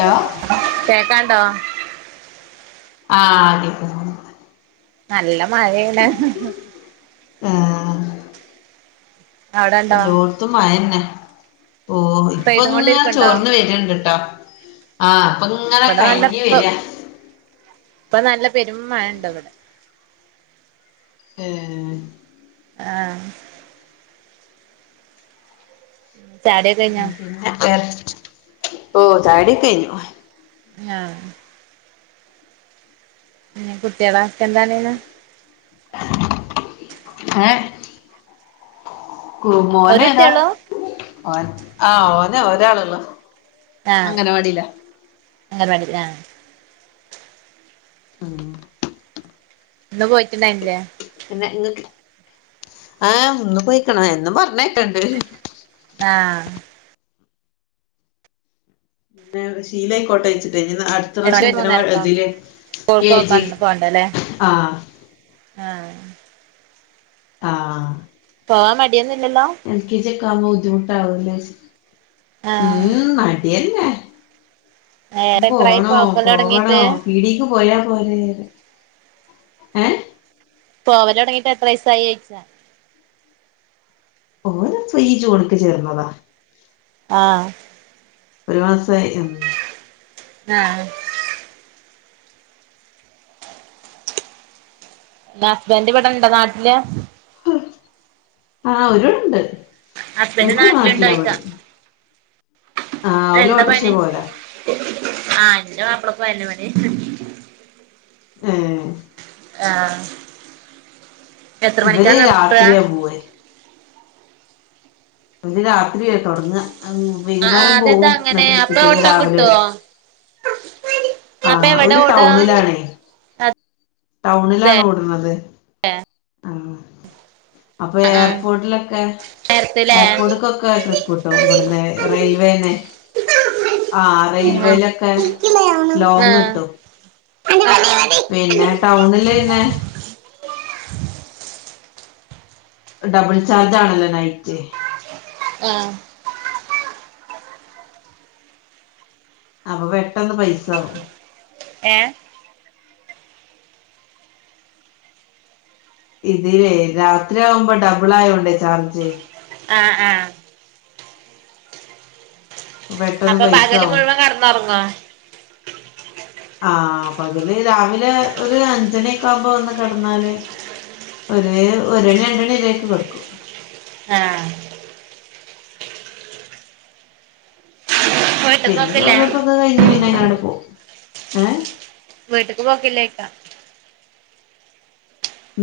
Hello കേക്കാണ്ടോ ആഹ് കേക്ക് നല്ല മഴേണ്. ആഹ് അവിടെണ്ടോ എല്ലോട്ത്തും മയെന്നെ പെയ്തും ഇപ്പൊങ്ങനും കൊണ്ടിരിക്കണ്ടോ ചോർന്ന് വര്ണണ്ട്ട്ടാ ആഹ് അപ്പ ഇങ്ങനെ ഇവിടെ കയിഞ്ഞ് വെരാ ഇപ്പം നല്ല പെരും മഴണ്ട് ഇവടെ ഏഹ് ആഹ് [unintelligible] ഉം പിന്നെ വേറെ ഓ ചായുടി ഒക്കെ കയിഞ്ഞു ആഹ് പിന്നെ കുട്ടിയാളൊക്ക എന്താണേനു ഏഹ് കു മോന് ഒരു ഇതാ കുട്ടിയള്ളൂ ഓൻ ആ ഓന് ഒരാളൊള്ളൂ ആഹ് അങ്ങൽവാടി ആഹ് ഉം ഇന്ന് പോയിട്ട്ണ്ടായിന്നില്ലേ പിന്നെ ഇങ്ങക്ക് ആഹ് ഇന്ന് പോയിക്ക്ണ് എന്നും പറഞ്ഞയ്ക്ക്ണ്ട് ആഹ് പിന്നെ ശീലായിക്കോട്ടെച്ചിട്ടെ ഇഞ്ഞി അ എത്ര ത്തപ്രാശ്യം അങ്കനവാ മൂന്നരക്കോ ഇതില് കെ സ്കൂൾക്കൊക്കെ ജി പോണ്ടല്ലേ ആഹ് ആഹ് ആഹ് പോവാൻ മടിയൊന്നുല്ലല്ലോ എൽ കെ ജി ഒക്കെ ആമ്പോ ബുദ്ധിമുട്ടാവൂലേച്ച് ആഹ് ഉം മടിയെന്നെ ഏറെ ഇപ്പൊ എത്രായി പോണോ പോക്കല് പോവണോ തുടങ്ങീട്ട് പിടീക്ക് പോയാ പോരെ ഏ പോവലോടങ്ങീട്ട് എത്ര ഈസായി ചോയ്ച്ച ഓന് ഇപ്പോ ഈ ജൂൺക്ക് ചേർന്നതാ ആഹ് ഒരു മാസായി ആഹ് ഹസ്ബന്റ് ഇവടെണ്ടോ നാട്ടില് ആഹ് ഓര് ഇവെടെണ്ട് ഹസ്ബൻഡ് ഓൽക്ക് ഇവ്ടെ നാട്ടിലാ നാട്ടിലുണ്ടോയിക്കാ പണി ആഹ് ഓല് എന്താ ഓട്ടർഷേ പണി പോവലാ ആഹ് ഇന്റെ മാപ്പൾക്കും അയെന്നേ പണി ഏഹ് ആഹ എത്ര മണിക്കാ ഇവര് നിർത്ത രാത്രിയാ പോവേ ഓര് രാത്രിയാ തൊടങ്ങ ആഹ് വൈകുന്നേരം അതെന്താ പോവും അങ്ങനെ എന്നിട്ട് അപ്പൊ പിറ്റേന്ന് ഓട്ടം രാവിലെ ഇവിടെ കിട്ടുവോ അപ്പൊ ആഹ് എവിടെ ഓല് ഓടാ ടൗണിലാണ് അതെ ടൗണിലാണ് ഓട്ണത് ആഹ് അപ്പൊ ആഹ് ആഹ് എയർപോർട്ടിലൊക്കെ നേരത്തെല്ലേ എയർപോർട്ട്ക്കൊക്കെ ട്രിപ്പ് കിട്ടും ആഹ് ഇവിടുന്ന് റെയിവേന്ന് ആഹ് ആഹ് റെയിൽവേലൊക്കെ ലോങ് കിട്ടും ആഹ് ആഹ് പിന്നെ ടൗണില് പിന്നെ ഡബിൾ ചാർജ് ആണല്ലോ നൈറ്റ് ആഹ് അപ്പൊ പെട്ടെന്ന് പൈസ ആവും ഏഹ് ഇതിലേ രാത്രി ആവുമ്പോ ഡബിൾ ആയോണ്ടേ ചാർജ് ആഹ ആഹ പെട്ടെന്ന് അപ്പൊ പൈസ പകല് ആവും മുഴുവൻ കെടന്നൊറങ്ങോ ആഹ് പ്പകല് രാവിലെ ഒരു അഞ്ചണിക്കാവുമ്പോ വന്ന് കെടന്നാല് ഒര് ഒരണി രണ്ടണി വരേക്ക് കെട്ക്കും ആഹ് വീട്ട്ക്ക് പിന്നെ പോക്കില്ലേ ചോറെയ്പ്പൊക്കെ കഴിഞ്ഞ് പിന്നെ അയ് നാണ്ട് പോവും ഏഹ് വീട്ടിക്ക് പോക്കില്ലേയ്ക്ക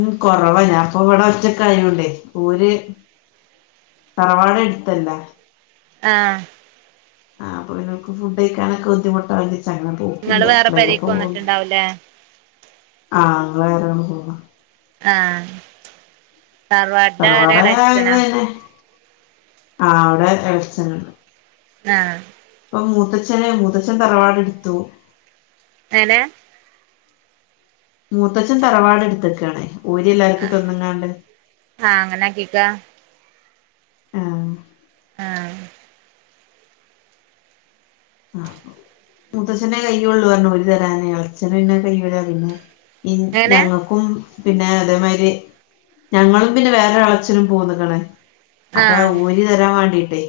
ഉം കൊറവാ ഞാൻ പ്പൊ ഇവടെ ഒറ്റക്കായോണ്ടേയ് ഓല് തറവാട് എട്ത്തല്ലാ ആഹ് ആഹ് അപ്പൊ പിന്നെ ഓല്ക്ക് ഫുഡ് കഴിക്കാനൊക്കെ ബുദ്ധിമുട്ടാഹ് ന്നിച്ച അങ്ങനെ നിങ്ങള് പോക്കില്ല വേറെ പെരേക്ക് അപ്പളേലൊക്കെ പോവും വന്നിട്ടുണ്ടാവൂലേ ആഹ് അങ്ങളെ വെരെന്ന് പോകും ആഹ് തറവാട്ടില് ആരാ തറവാട് [unintelligible] എളച്ചനാ അയ്‌ന് [unintelligible] ആഹ് അവ്ടെ എളച്ചന് ആഹ് ഇപ്പൊ മൂത്തച്ഛന് മൂത്തച്ഛൻ തറവാട് ട്ത്തു എനെ മൂത്തച്ഛൻ തറവാട് എടുത്തക്കാണ് ഓരി എല്ലാര്ക്കും തന്ന്ങ്ങാണ്ട് ആഹ് അങ്ങനെ ആകികാ ആഹ് ആഹ് അഹ് അപ്പൊ മുത്തച്ഛനേ കയ്യൊള്ളു പറഞ്ഞു ഓരി തെരാന്. എളച്ചൻ പിന്നെ കയ്യൂല അന്ന് ഇൻ എങ്ങനെ ഞങ്ങക്കും പിന്നെ അതേമാരി ഞങ്ങളും പിന്നെ വേറൊരെളച്ചനും പോന്ന്ക്ക്ണ് അപ്പെ ആഹ് ഓരി തരാൻ വാണ്ടിട്ടേയ്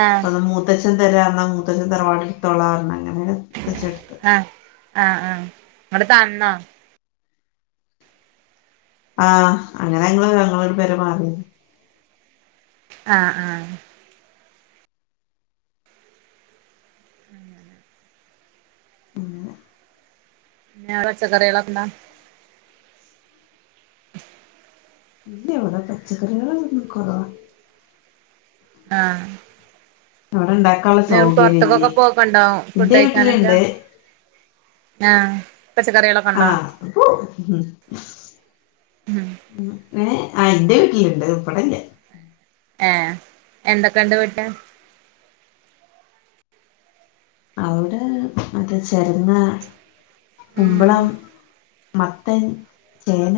ആഹ് അപ്പത് മൂത്തച്ഛൻ തരാറഞ് മൂ ത്തച്ചൻ തറവാട് ട് ത്തോളാർഞ് അങ്ങനേ ത്തച്ഛട്ത്ത് ആഹ് ആഹ് ആഹ് ഇങ്ങട് തന്നോ ആഹ് അങ്ങനെ ഞങ്ങള് വേറൊരു പെര മാറി ആഹ് ആഹ് അങ്ങനെ ന്നേറ ച്ചകറിയേളെന്താ [inaudible] ഇല്ല ഇവിടെ പച്ചക്കറികളങ്ങനെ ഒന്നും കൊറവാ ആഹ് അവ്ടെണ്ടാ ന്നെ ങ്ങ പൊർത്ത്ക്കൊക്കെ പോക്ക്ണ്ടോ എന്റെ ഫുഡ്ഡഴിക്കാനൊക്കെ വീട്ടിലുണ്ട് ആഹ് പച്ചക്കറിയാളൊ ആഹ് അത് പോ [unintelligible] ഉം ഏഹ് ആഹ് എന്റെ വീട്ടില് ണ്ട് ഉപ്പടെ ല്ല്യ ഏഹ് എന്തെക്കെണ്ട് വീട്ട് അവ്ടെ മറ്റേ ചെരങ്ങാ ഉം കുമ്പളം മത്തൻ, ചേന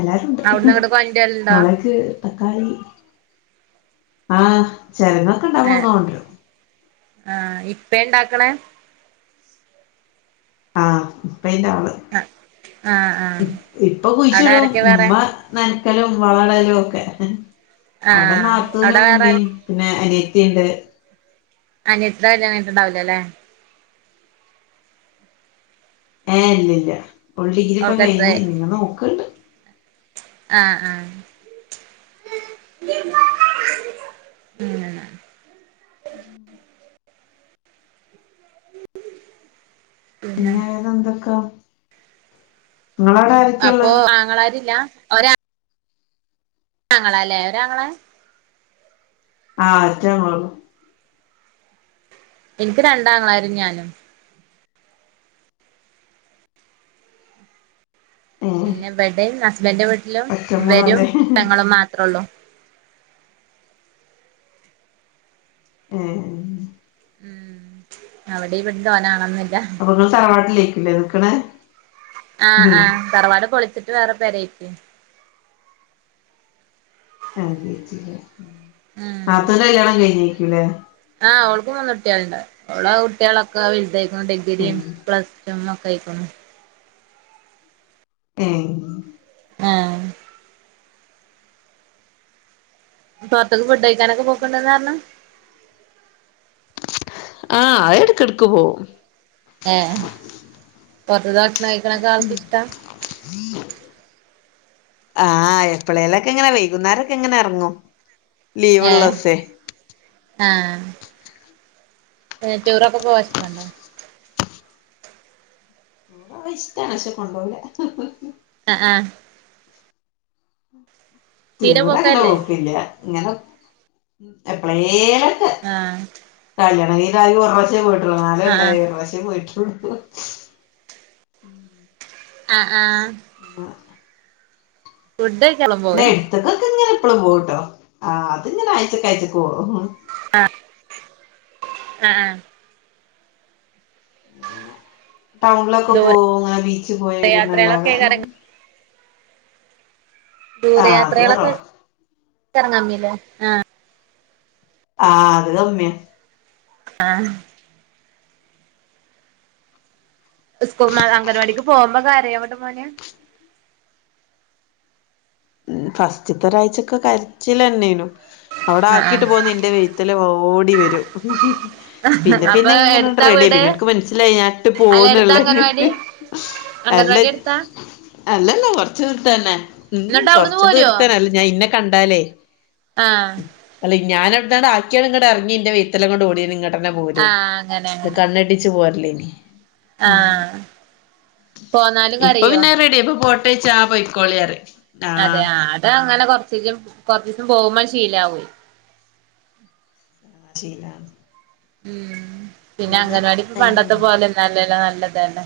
എല്ലാരുണ്ട്. അവിട്ന്ന് ഇങ്ങട്ട് കൊണ്ടരലുണ്ടോ മൊളക് തക്കാളി ആഹ് ഏഹ് ചെരങ്ങൊക്കെണ്ടാവുമ്പോക്കെ കൊണ് ണ്ട്രും ആഹ് ഇപ്പേ ണ്ടാക്ക്ണ് ആഹ് ഇപ്പേയ്ന്റാള് ആഹ് ആഹ് ഇ ആഹ് ഇപ്പ അവിടെ കുഴ്‌ചിടും ആരൊക്കെ വേറെ ഇമ്മ ന്നൻക്കലും വളടലും ഒക്കെ അവിടെ ആഹ് അവിടെ വേറെ ആര് നാത്തൂനുമ്മീം പിന്നെ അനിയത്തിണ്ട് അനിയത്ത് ടെ കല്യാണം കഴിഞ്ഞിട്ട് ണ്ടാവൂലല്ലേ ഏഹ് ഇല്ലില്ല ഓള് ഡിഗ്രി ഇപ്പ അവൾക്ക് കഴിഞ്ഞ് എത്രയാ ഞ്ഞിങ്ങ നോക്ക്ണ്ട് ആഹ് ആഹ് [unintelligible] അങ്ങനെ പിന്നെ ന്നെന്തെക്കെ അപ്പോ ആങ്ങളാരില്ലാ, ഒരാ ആങ്ങളാ ലേ, ഒരാങ്ങളെ? ആഹ് ഒറ്റൊന്നൊള്ളൂ ഇൻക്ക് രണ്ടാങ്ങളാരും ഞാനും. ഏ പിന്നെ വടെം, ഹസ്ബൻഡ്ന്റെ വീട്ടിലും, ഇവരും ഒറ്റമോളല്ലേ പെങ്ങളും മാത്രൊള്ളു. ഏഹ് അവടിം ഇവടിം തോനാളൊന്നൂല്ല. നിങ്ങള് തറവാട്ടിലെയ്ക്കുലേ നിക്ക്ണെ ആഹ് ആഹ്, തറവാട് പൊളിച്ചിട്ട് വേറെ പെരെയ്റ്റീണ്. ഉം നാത്തൂന്റെ കല്ല്യാണം കയ്ഞ്ഞേക്കുലേ ആഹ് ഓൾക്ക് മൂന്നുട്ട്യാള്ണ്ട്. ഓളെ ആ കുട്ട്യാളൊക്കെ വൽതായ് ഉം ഡിഗ്രിം, പ്ലസ്ടും ഒക്കെ അയ്ക്ക്ണു. ഏഹ് ഏഹ് പൊർത്ത്ക്ക് ഫുഡ്ഡയ്ക്കാനൊക്കെ പോക്ക്ണ്ട് ന്നാ പർഞ്ഞെ ആഹ് അതെട്ക്കട്ക്ക് പോവും. ഏഹ്, പൊർത്ത്ന്ന് ഭക്ഷണം കഴിക്ക്ണൊക്കെ ആൾക്ക് ഇഷ്ടാ? [inaudible] ആഹ് ആഹ് എപ്പളേലൊക്കെ ഇങ്ങനെ വൈകുന്നേരൊക്കെ ഇങ്ങനെ എറങ്ങും. ലീവ്ള്ള ഏഹ് ദിവ്സെ ആഹ് ഏ ടൂറൊക്കെ പോവല്ണ്ടോ? ഇഷ്ടാണ് പക്ഷെ കൊണ്ടോവൂല അ ആഹ് തീരെ ടൂറങ്ങനെ പോക്കല്ലേ പോക്കില്ല. ഇങ്ങനെ എപ്പളേലൊക്കെ ആഹ് കല്യാണം കയ്ഞ്ഞാകെ ഒര് പ്രാശ്യേ പോയിട്ടൊള്ളു, നാല് ആഹ് ആഹ് കൊല്ലായി ഒര് പ്രാവശ്യേ പോയിട്ടുള്ളു അ ആഹ് അ ഫുഡ്ഡയ്ക്കാ [unintelligible] ല്ലം പോവേ പൊർത്ത്ക്കൊക്കെങ്ങനെ എപ്പളും പോവുട്ടോ. ആഹ് അത്ങ്ങനെ ആയ്ച്ചക്കായ്ച്ചക്ക് പോവും. ആഹ് അ ആഹ് ടൗണ്ലൊക്കെ ദൂര പോവൂ, ആ ബീച്ച് പോയി യാത്രകളൊക്കെ വരുന്നല്ലാതെ കറങ്ങി ആഹ് അത് ദൂരയാത്രകളൊക്കെ കൊറവാ [unintelligible] പർഞ്ഞീലെ, ആഹ് ആഹ് അത് കമ്മ്യാ. ആഹ് സ്കൂ മഴ അംഗൻവാടീക്ക് പോകുമ്പൊ കരയാവ്ട്ടൊ മോന് ഉം ഫസ്റ്റ്ത്തെ ഒരാഴ്ചൊക്കെ കര്ച്ചിലെന്നേനു. അവ്ടെ ആഹ് ആഹ് ആക്കീട്ട് പോന്നാ ഇന്റെ വെയ്ത്തലെ ഓടി വരും. പിന്നെ അപ്പൊ പിന്നെ ഇങ്ങനെ എടുത്താ റെഡി ആയി. വീട് പിന്നെൻക്ക് മനസ്സിലായി ഞാൻ ട്ട് അല്ല എടുത്താ പോവുന്നുള്ളത് അംഗൻവാടി അല്ല അംഗൻവാടി എടുത്താ അല്ലല്ല കൊർച്ച് ദൂര്ത്തന്നെ. ഉം എന്നിട്ട് അവിടുന്ന് കൊർച്ച് പോരുവോ ദൂര്ത്തന്നെ അല്ല ഞാ ഇന്നെ കണ്ടാലേയ് ആഹ് അല്ലെ ഞാനവ്ട്ന്നണാക്ക്യാല്, ഇങ്ങട്ടർങ്ങി ഇന്റെ വെയർത്തലെങ്ങട് ഓടി വെരും ങ്ങ ട്ടെന്നെ പോരും. ആഹ് അങ്ങനെ ഇത് അങ്ങനെ കണ്ണെട്ടിച്ച് പോരലേനി ആഹ് പോന്നാലും ഇപ്പ കരയോ പിന്നെ റെഡ്യായി, ഇപ്പം പോട്ടേയ്ച്ചാ ആഹ് പൊയ്ക്കോളി പറിം. അതെ ആഹ്, അത് അങ്ങനെ കൊർച്ചീസം കൊർച്ച്ചീസം പോവുമ്പണ് ശീലാവോയ്. ആഹ് ശീലാവും. ഉം. പിന്നെ അംഗലവാടി ഇപ്പ പണ്ടത്തെ അയിന് പോലെന്നല്ലല്ലോ നല്ലതല്ലെ.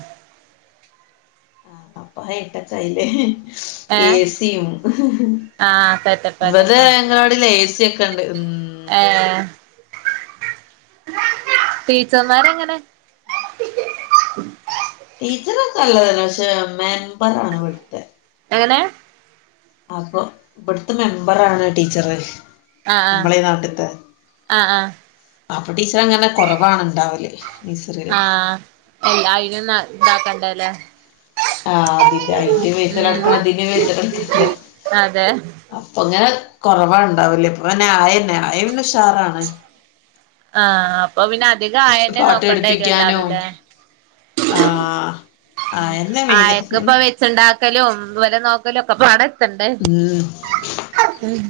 ആഹ് അപ്പൊ ഹൈടെക്കായിലെ. ഏ ഏഹ് സിം, ആഹ് ഇവ്ടെ സെറ്റപ്പല്ലപ്പ അംഗൻവാടീല് ഏ സ്യൊക്കെ ക്കെണ്ട് ഉം. ഏഹ്, ടീച്ചർമാര്ങ്ങനെ ടീച്ചറൊക്കെ നല്ലതന്നെ പക്ഷെ മെമ്പറാണ് ഇവിടുത്തെ- എങ്ങനെ? അപ്പൊ ഇവിടുത്തെ മെമ്പറാണ് ടീച്ചറേ - ആഹ് നമ്മളെ നാട്ടത്തെ ആഹ് ആഹ് അപ്പൊ ടീച്ചറ് അങ്ങനെ കുറവാണ് ഉണ്ടാവല് [unintelligible] ആഹ് ആഹ് അയിനും നല്ല ഇതാക്കണ്ടല്ലേ ആഹ് അതിന്റെ അയിന്റെ വെയ്താ [unintelligible] ലടക്കണം ഉം ഇതിന്റെ വെയ്താ [unintelligible] ലടക്കണം. അതെ ഇപ്പൊ അങ്ങനെ കൊറവാ ഉണ്ടാവല് അപ്പൊ പിന്നെ ആയന്നെ ആയ പിന്നെ ഉഷാറാണ്. ആഹ് അപ്പൊ പിന്നെ അധികം ആയന്നെ പാട്ട് നോക്കേണ്ടേതില്ല പഠിപ്പിക്കാനും എല്ലാതും. ആഹ് ആയ ആയക്ക്‌ ഇപ്പ വെച്ച്ണ്ടാക്കലും ഇവലെ നോക്കലും ഒക്കെ പാടെ എത്തണ്ടേ ഉം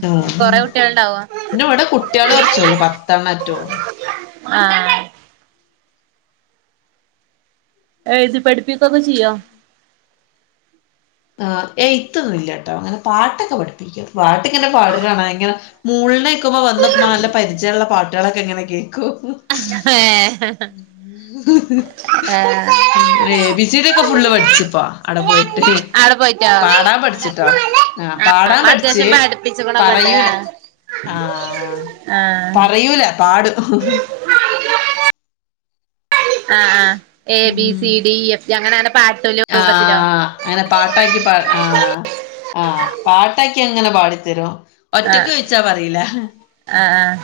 ആഹ് കൊറെ കുട്ടികളുണ്ടാവോ പിന്നെ ഇവിടെ കുട്ടികള് കൊറച്ചേള്ളൂ പത്ത്ണ്ണ മറ്റുള്ളൂ ആഹ് എഴുതി പഠിപ്പിക്കൊക്കെ ചെയ്യൊ എയ്തൊന്നുംയില്ലാട്ടോ അങ്ങനെ പാട്ടൊക്കെ പഠിപ്പിക്കും പാട്ടിങ്ങനെ പാടണ കാണാ ഇങ്ങനെ - മൂളിനെ കേക്കുമ്പോ വന്ന് നല്ല പരിചയുള്ള പാട്ടാളൊക്കെയി ങ്ങനെ കേക്കും ഏഹ് ഏഹ് എ ബി സി ഡി ഒക്കെ ഫുള്ള് പഠിച്ച് ഇപ്പൊ അവടെ പോയിട്ട് ആടെ പോയിട്ടോ പാടാൻ ആഹ് പഠിച്ചു ട്ടോ ആഹ് പാടാൻ അപ്പൊ പഠിച്ച് അത്യാവശ്യം പഠിപ്പിച്ചുക്കണൊക്കെണ്ട് പറയൂല. ആഹ് ആഹ് ആഹ് പറയൂല പാടും. ആഹ് ആഹ് എ ബി ഉം C D E F G അങ്ങനെ അങ്ങനെ പാട്ടിലെ ആ രൂപത്തിലോ അങ്ങനെ പാട്ടാക്കി പ ആഹ് ആഹ് പാട്ടാക്കി അങ്ങനെ പാടിത്തരുവോ ഒറ്റക്ക് ആഹ് ചോദിച്ചാ പറയില ആഹ്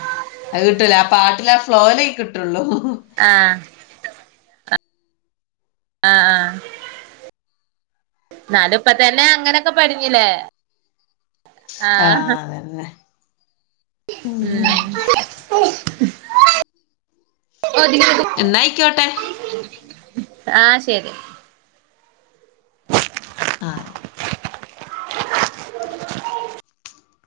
അത് കിട്ടൂല ആ പാട്ടിലെ ആ ഫ്ലോലെ കിട്ടുള്ളൂ. ആഹ് ആഹ് ആഹ് ഇന്നാലും ഇപ്പതന്നെ അങ്ങനൊക്കെ പടിഞ്ഞില്ലേ ആഹ് അത് തന്നെ ഉം എന്നാ ആയിക്കോട്ടെ ആഹ് ശരി ആഹ്